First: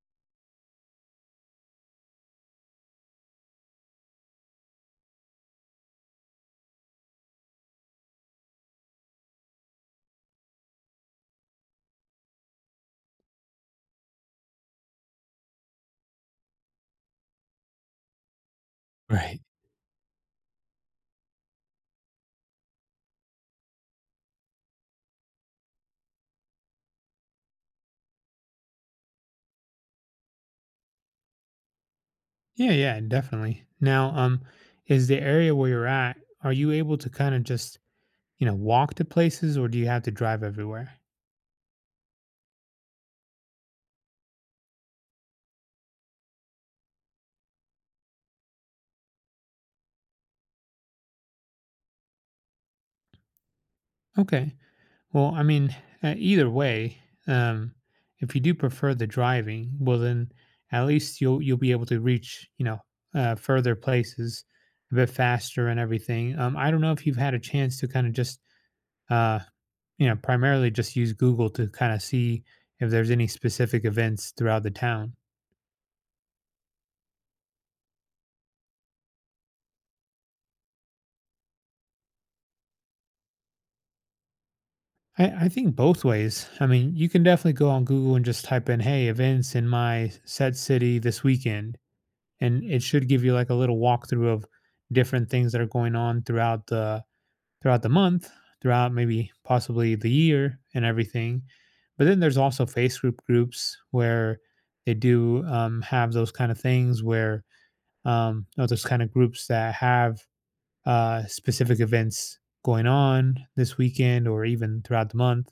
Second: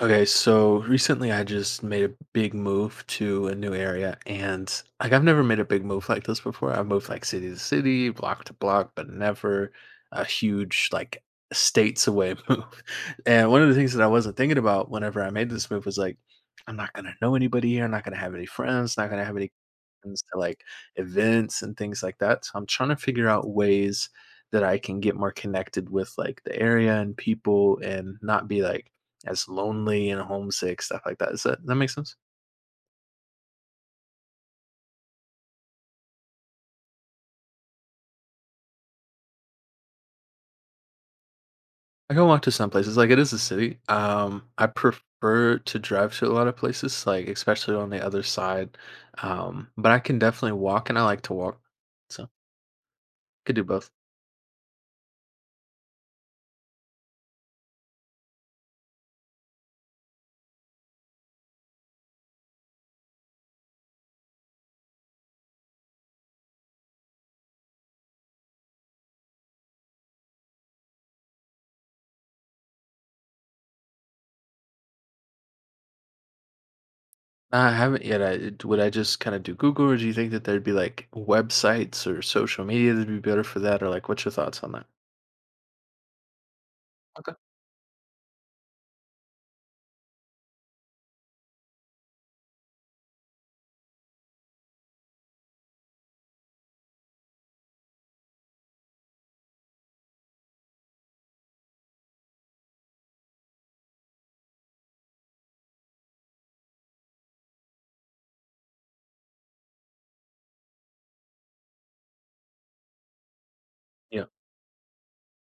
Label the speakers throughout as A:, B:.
A: Okay, so recently I just made a big move to a new area, and like I've never made a big move like this before. I've moved like city to city, block to block, but never a huge like states away move. And one of the things that I wasn't thinking about whenever I made this move was like I'm not going to know anybody here, I'm not going to have any friends, not going to have
B: Right.
A: any friends to like events and things like that. So I'm trying to figure out ways that I can get more connected with like the area and people and not be like as lonely and homesick, stuff like that. Is that makes sense?
B: Yeah, yeah, definitely. Now, is the area where you're at, are you able to kind of just, you know, walk to places or do you have to drive everywhere?
A: I can walk to some places. Like it is a city. I prefer to drive to a lot of places, like especially on the other side. But I can definitely walk, and I like to walk, so could do both.
B: Okay. Well, I mean, either way, um, if you do prefer the driving, well then at least you'll be able to reach, you know, further places a bit faster and everything. I don't know if you've had a chance to kind of just, uh, you know, primarily just use Google to kind of see if there's any specific events throughout the town.
A: I haven't yet. Would I just kind of do Google, or do you think that there'd be like websites or social media that'd be better for that, or like what's your thoughts on that?
B: I think both ways. I mean, you can
A: Okay.
B: definitely go on Google and just type in, hey, events in my set city this weekend. And it should give you like a little walkthrough of different things that are going on throughout the month, throughout maybe possibly the year and everything. But then there's also Facebook groups where they do have those kind of things where or those kind of groups that have specific events going on this
A: Yeah.
B: weekend or even throughout the month,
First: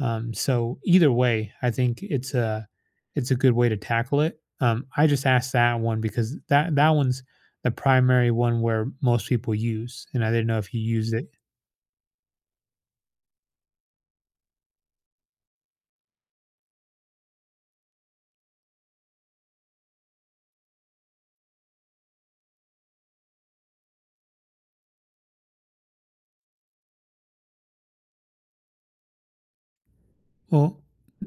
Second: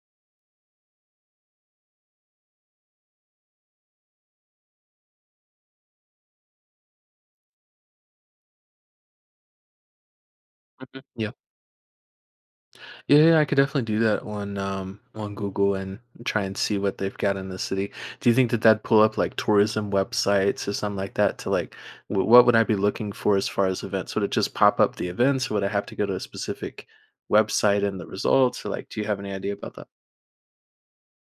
B: so either way, I think it's a good way to tackle it. I just asked that one because that one's the primary one where most people use, and I didn't know if you
A: Mhm.
B: used it.
A: Yeah. Yeah, yeah, I could definitely do that on Google and try and see what they've got in the city. Do you think that that'd pull up like tourism websites or something like that to like what would I be looking for as far as events? Would it just pop up the events or would I have to go to a specific website and the results, or like do you have any idea about that?
B: Well,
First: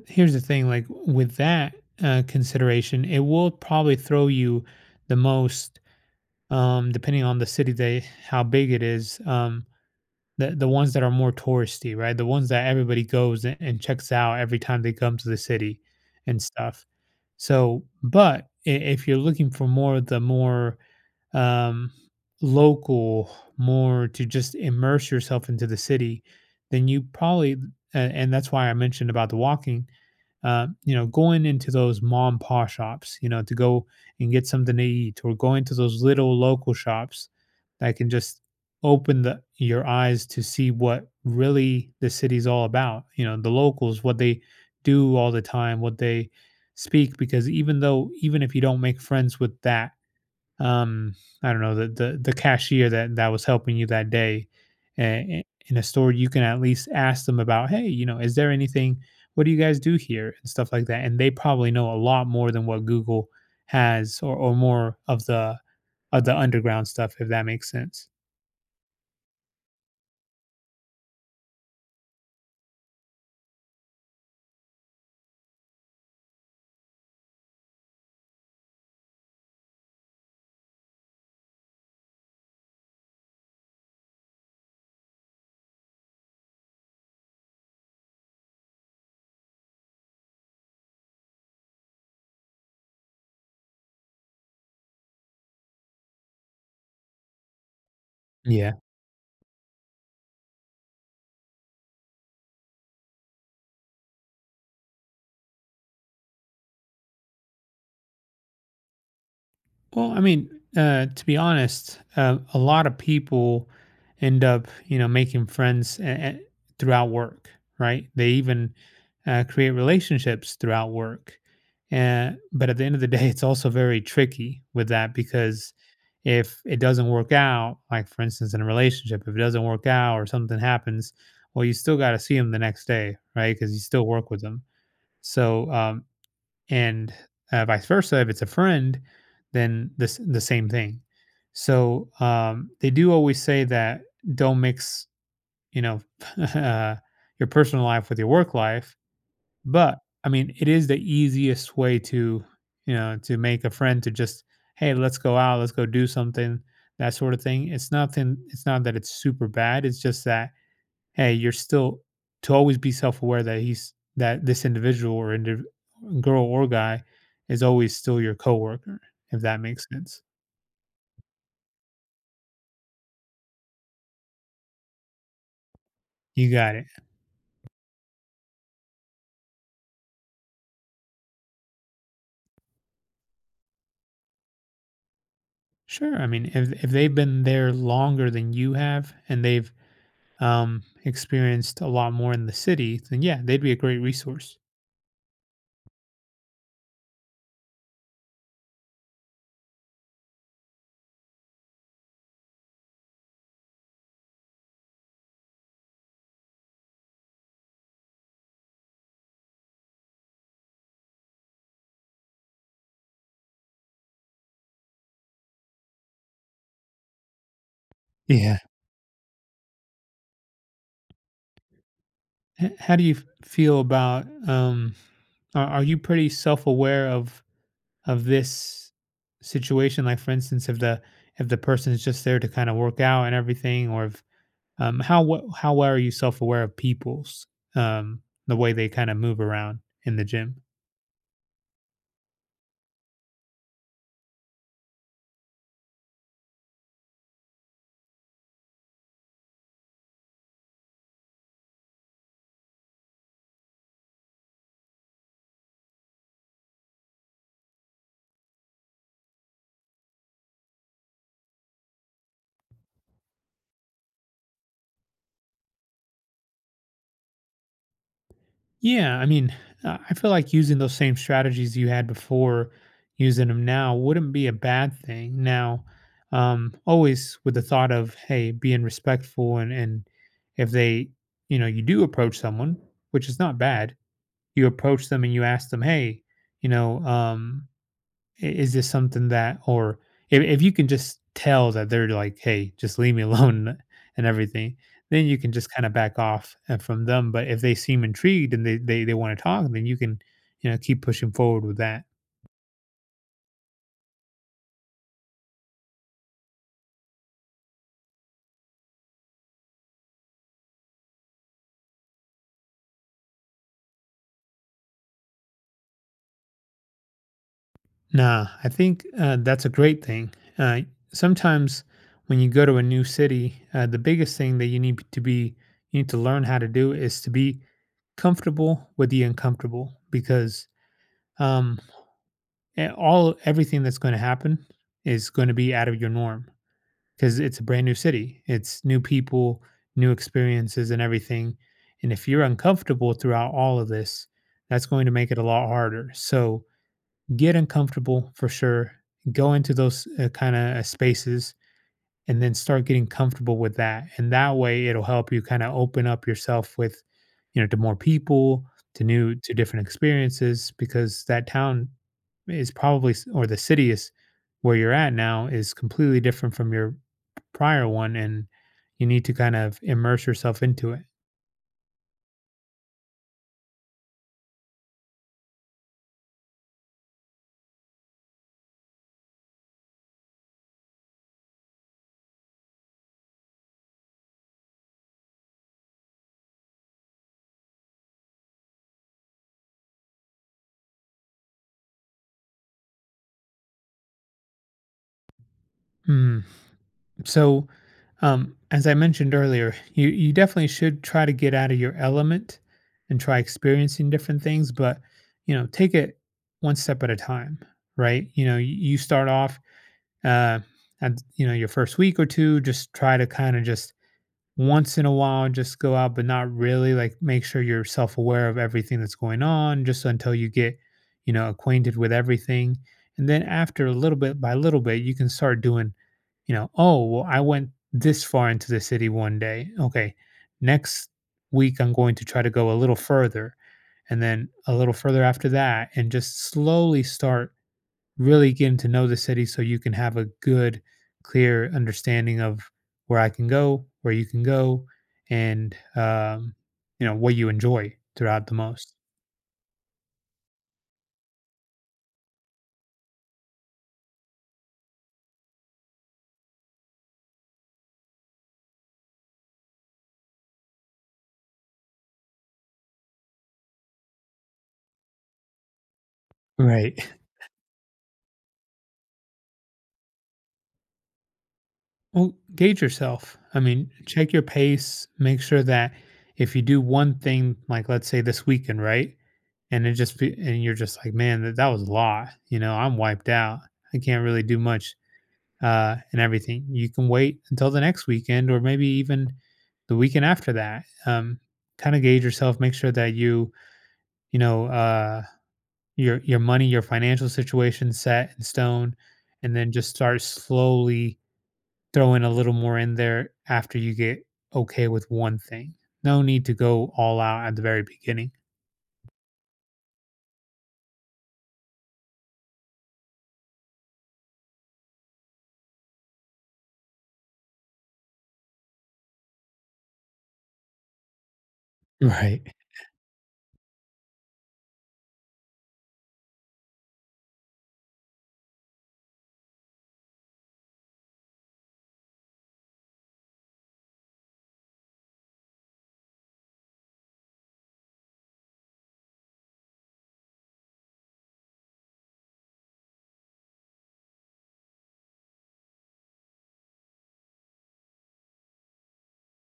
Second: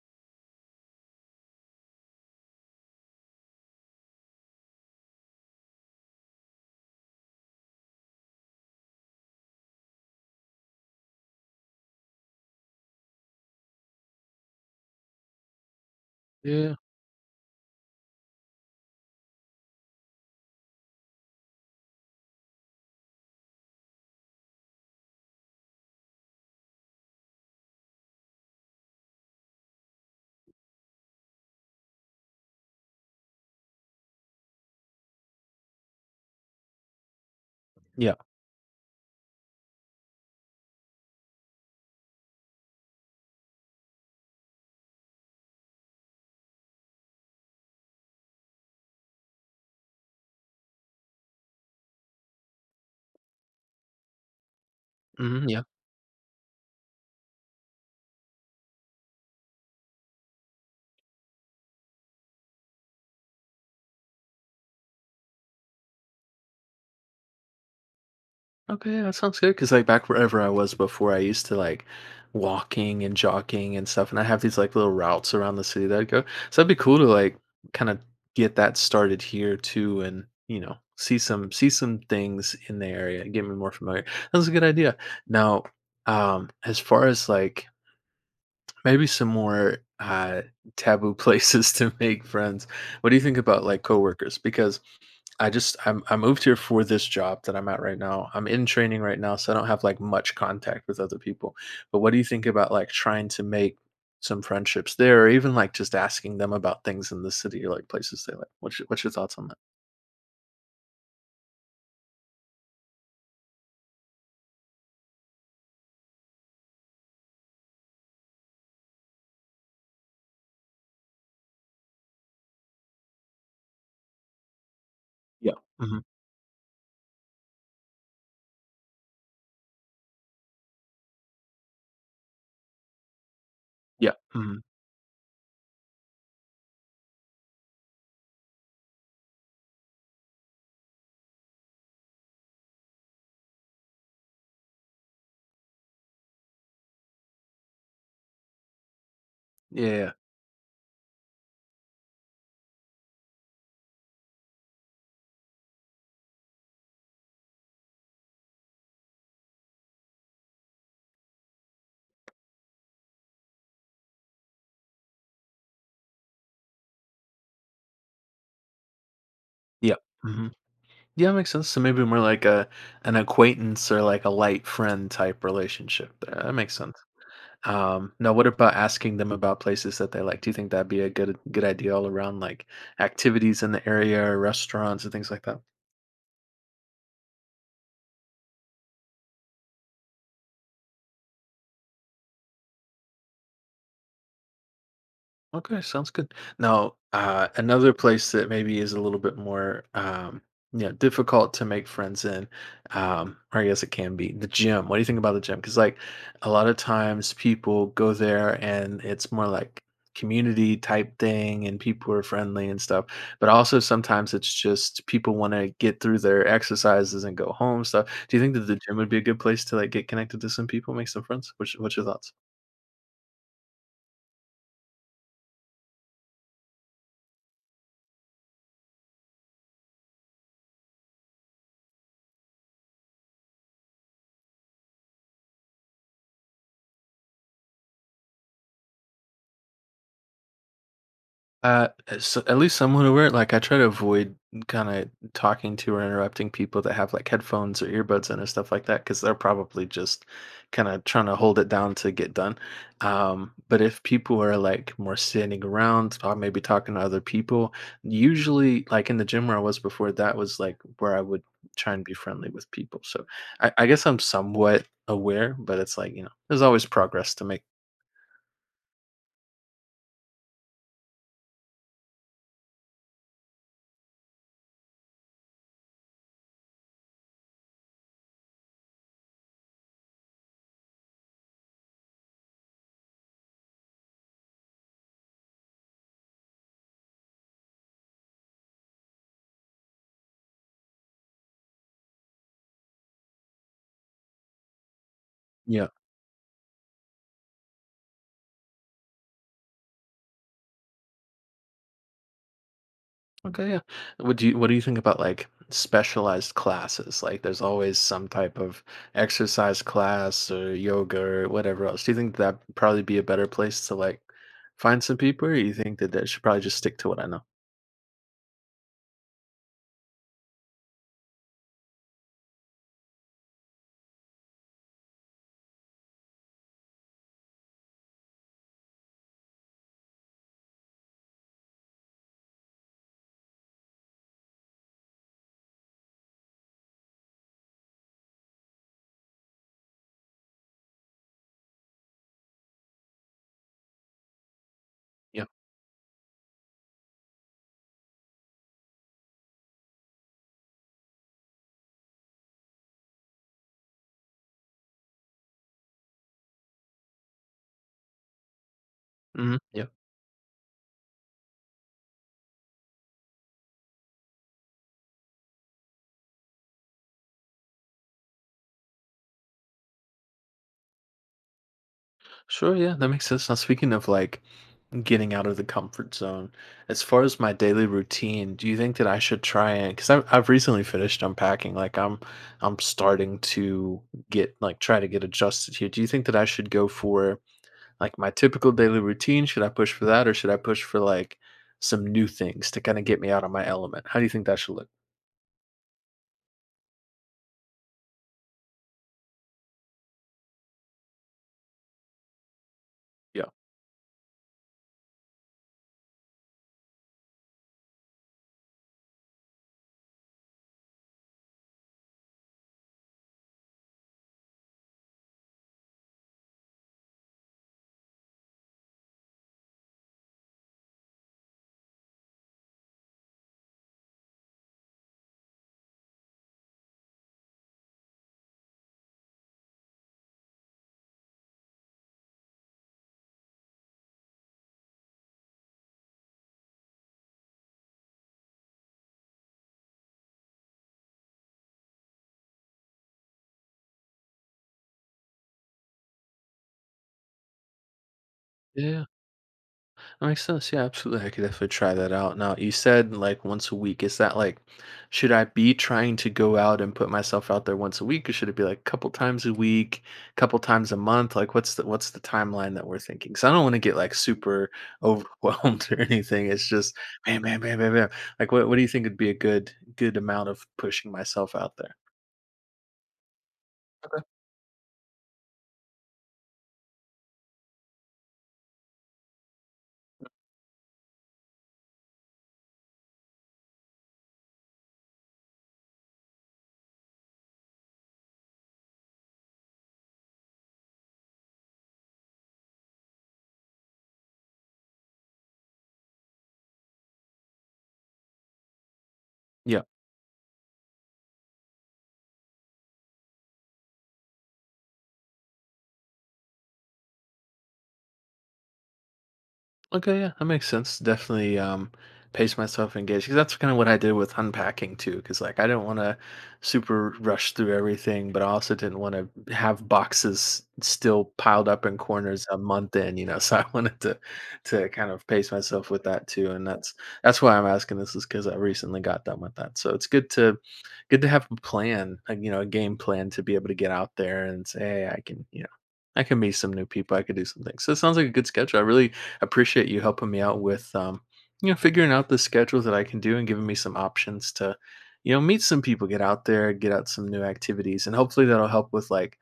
B: here's the thing: like with that consideration, it will probably throw you the most, depending on the city, they how big it is. The ones that are more touristy, right? The ones that everybody goes a and checks out every time they come to the city and
A: Yeah.
B: stuff. So, but I if you're looking for more of the more, um, local, more to just immerse yourself into the city, then you probably a and that's why I mentioned about the walking, you know, going into those mom and pop shops, you know, to go and get something to eat or going to those little local shops that can
A: Yeah.
B: just open your eyes to see what really the city's all about. You know, the locals, what they do all the time, what they speak. Because even if you don't make friends with that, um, I don't know, the cashier that was helping you that day, uh,
A: Hmm.
B: in a store, you can at least ask them about, hey, you know, is there anything? What do you guys do here and stuff like that? And they probably know a lot more than what Google has, or more of the underground stuff, if that makes sense.
A: Okay, that sounds good. Cause like back wherever I was before, I used to like walking and jogging and stuff, and I have these like little routes around the city that I go. So that'd be cool to like kind of get that started here too, and see some things in the area, get me more familiar. That's a good idea. Now, as far as like maybe some more taboo places to make friends. What do you think about like coworkers? Because I moved here for this job that I'm at right now. I'm in
B: Yeah.
A: training right now, so I don't have like much contact with other people. But what do you think about like trying to make some friendships there, or even like just asking them about things in the city or like places they like? What's your thoughts on that?
B: Well, I mean, to be honest, a lot of people end up, you know, making friends throughout work, right? They even create relationships throughout work. And, but at the end of the day, it's also very tricky with that
A: Yeah.
B: because
A: Hmm.
B: if it doesn't work out, like for instance, in a relationship, if it doesn't work out or something happens, well, you still got to see them the next day, right? Because you still
A: Yeah.
B: work with
A: Hmm.
B: them. So and vice versa. If it's a friend, then this the same thing. So they do always say that don't mix, you know, uh, your personal life with your work life. But
A: Yeah.
B: I mean, it is the easiest way to, you know, to make a friend to just, hey, let's go out, let's go do something, that sort of thing. It's nothing. It's not that it's super bad. It's just that hey, you're still to always be self-aware that he's that this individual girl or guy is always still your coworker, if that makes
A: Yeah.
B: sense.
A: Hmm. Yeah, makes sense. So maybe more like a an acquaintance or like a light friend type relationship there.
B: You
A: That makes
B: got it.
A: sense. Now what about asking them about places that they like? Do you think that'd be a good idea all around, like activities in the area or restaurants and things like that?
B: Sure. I mean, if they've been there longer than you have and they've experienced a lot more in the city, then yeah, they'd be a great resource.
A: Okay, sounds good. Now, another place that maybe is a little bit more, you know, difficult to make friends in, or I guess it can be the gym. What do you think about the gym? Because like a lot of times people go there and it's more like community type thing, and people are friendly and stuff. But also sometimes it's just people want to get through their exercises and go home stuff. Do you think
B: Yeah.
A: that the gym would be a good place to like get connected to some people, make some friends? What's your thoughts?
B: H- how do you feel about? Are you pretty self-aware of this situation, like for instance, if the person is just there to kind of work out and everything, or if, um, how well are you self-aware of people's, um, the way they kind of move around in the gym?
A: S At least somewhat aware, like, I try to avoid kinda talking to or interrupting people that have, like, headphones or earbuds in and stuff like that because 'cause they're probably just kinda trying to hold it down to get done. But if people are, like, more standing around or maybe talking to other people, usually, like, in the gym where I was before, that was, like, where I would try and be friendly with people. So I guess I'm somewhat aware, but it's like, you know, there's always progress to make.
B: Yeah, I mean, I feel like using those same strategies you had before, using them now wouldn't be a bad thing now. Um, always with the thought of hey, being respectful, and if they, you know, you do approach someone, which is not bad, you approach them and you ask them, "Hey, you know, is this something that?" Or if you can just tell that they're like, "Hey, just leave me alone" and everything, then you can just kind
A: You
B: of back off, from them. But if they seem intrigued and they want to talk, then you can, you know, keep pushing forward with that.
A: okay, yeah. What do you think about like specialized classes? Like there's always some type of exercise class or yoga or whatever else. Do you think that probably be a better place to like find some people, or you think that I should probably just stick to what I know?
B: Nah, I think, that's a great thing. Uh, sometimes when you go to a new city, the biggest thing that you need to be, you need to learn how to do is to be comfortable with the uncomfortable because um, all everything that's going to happen is going to be out of your norm because it's a brand new city. It's new people, new experiences, and everything. And if you're uncomfortable throughout all of this, that's going to make it a
A: Yeah.
B: lot harder. So get uncomfortable for sure. Go into those, kind of spaces and then start getting comfortable with that. And that way it'll help you kind of open up yourself with, you know, to more people, to
A: Hmm. Yeah.
B: different experiences, because that town is probably, or the city is where you're at now is completely different from your prior one. And you need to kind of immerse yourself into it.
A: Sure, yeah, that makes sense. Now speaking of like getting out of the comfort zone. As far as my daily routine, do you think that I should try, and I've recently finished unpacking, like I'm starting to get like try to get adjusted here. Do you think that I should go for like my typical daily routine? Should I push for that, or should I push for like some new things to kind of get me out of my element? How do you think that should look?
B: Mhm. So, as I mentioned earlier, you definitely should try to get out of your element and try experiencing different things, but you know, take it one step at a time, right? You know, you start off, uh, at, you know, your first week or two, just try to kind of just once in a while just go out, but not really, like make sure you're self-aware of everything that's going on just until you get, you know, acquainted with everything. And then after a little bit by little bit you can start doing, you know, oh well, I went this far into the city one day, okay, next week I'm going to try to go a little further, and then a little further after that, and just slowly start really getting to know the city so you can have a good, clear understanding of where I can go, where you can go, and you know what you enjoy throughout the most.
A: Yeah. That makes sense. Yeah, absolutely. I could definitely try that out. Now, you said like once a week. Is that like, should I be trying to go out and put myself out there once a week, or should it be like a couple times a week, couple times a month? Like, what's the timeline that we're thinking? Because I don't want to get like super overwhelmed or anything. It's just
B: Right.
A: man, man, man, man, man. Like, what do you think would be a good amount of pushing myself out there?
B: Well, gauge yourself. I mean,
A: Okay.
B: check your pace. Make sure that if you do one thing, like let's say this weekend, right, and it just be, and you're just like, man, that was a lot. You know, I'm wiped out. I can't really do much, and everything. You can wait until the next weekend or maybe even the weekend after that. Kind of gauge yourself, make sure that you know, your money, your financial situation set in stone, and then
A: Yeah.
B: just start slowly throwing a little more in there after you get okay with one thing. No need to go all out at the very beginning.
A: Okay, yeah, that makes sense. Definitely pace myself engaged, because that's kind of what I did with unpacking too. Because like I didn't want to super rush through everything, but I also didn't want to have boxes still piled up in corners
B: Right.
A: a month in, you know. So I wanted to kind of pace myself with that too, and that's why I'm asking this is because I recently got done with that. So it's good to good to have a plan, like you know, a game plan to be able to get out there and say, hey, I can, you know, I can meet some new people. I could do some things. So it sounds like a good schedule. I really appreciate you helping me out with you know, figuring out the schedule that I can do and giving me some options to you know meet some people, get out there, get out some new activities, and hopefully that'll help with like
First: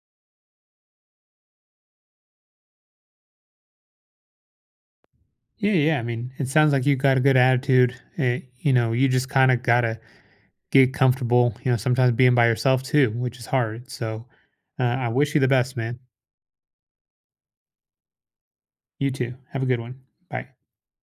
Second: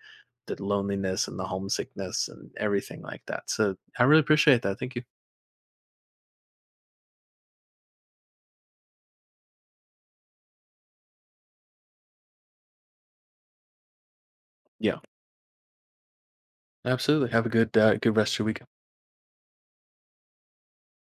A: the loneliness and the homesickness and everything like that. So I really appreciate that. Thank you.
B: Yeah, yeah. I mean, it sounds like you got a good attitude. You know, you just kind of gotta get comfortable, you know, sometimes being by yourself too, which is hard. So,
A: Yeah,
B: I wish you the best, man.
A: absolutely. Have a good rest of your week.
B: You too. Have a good one. Bye.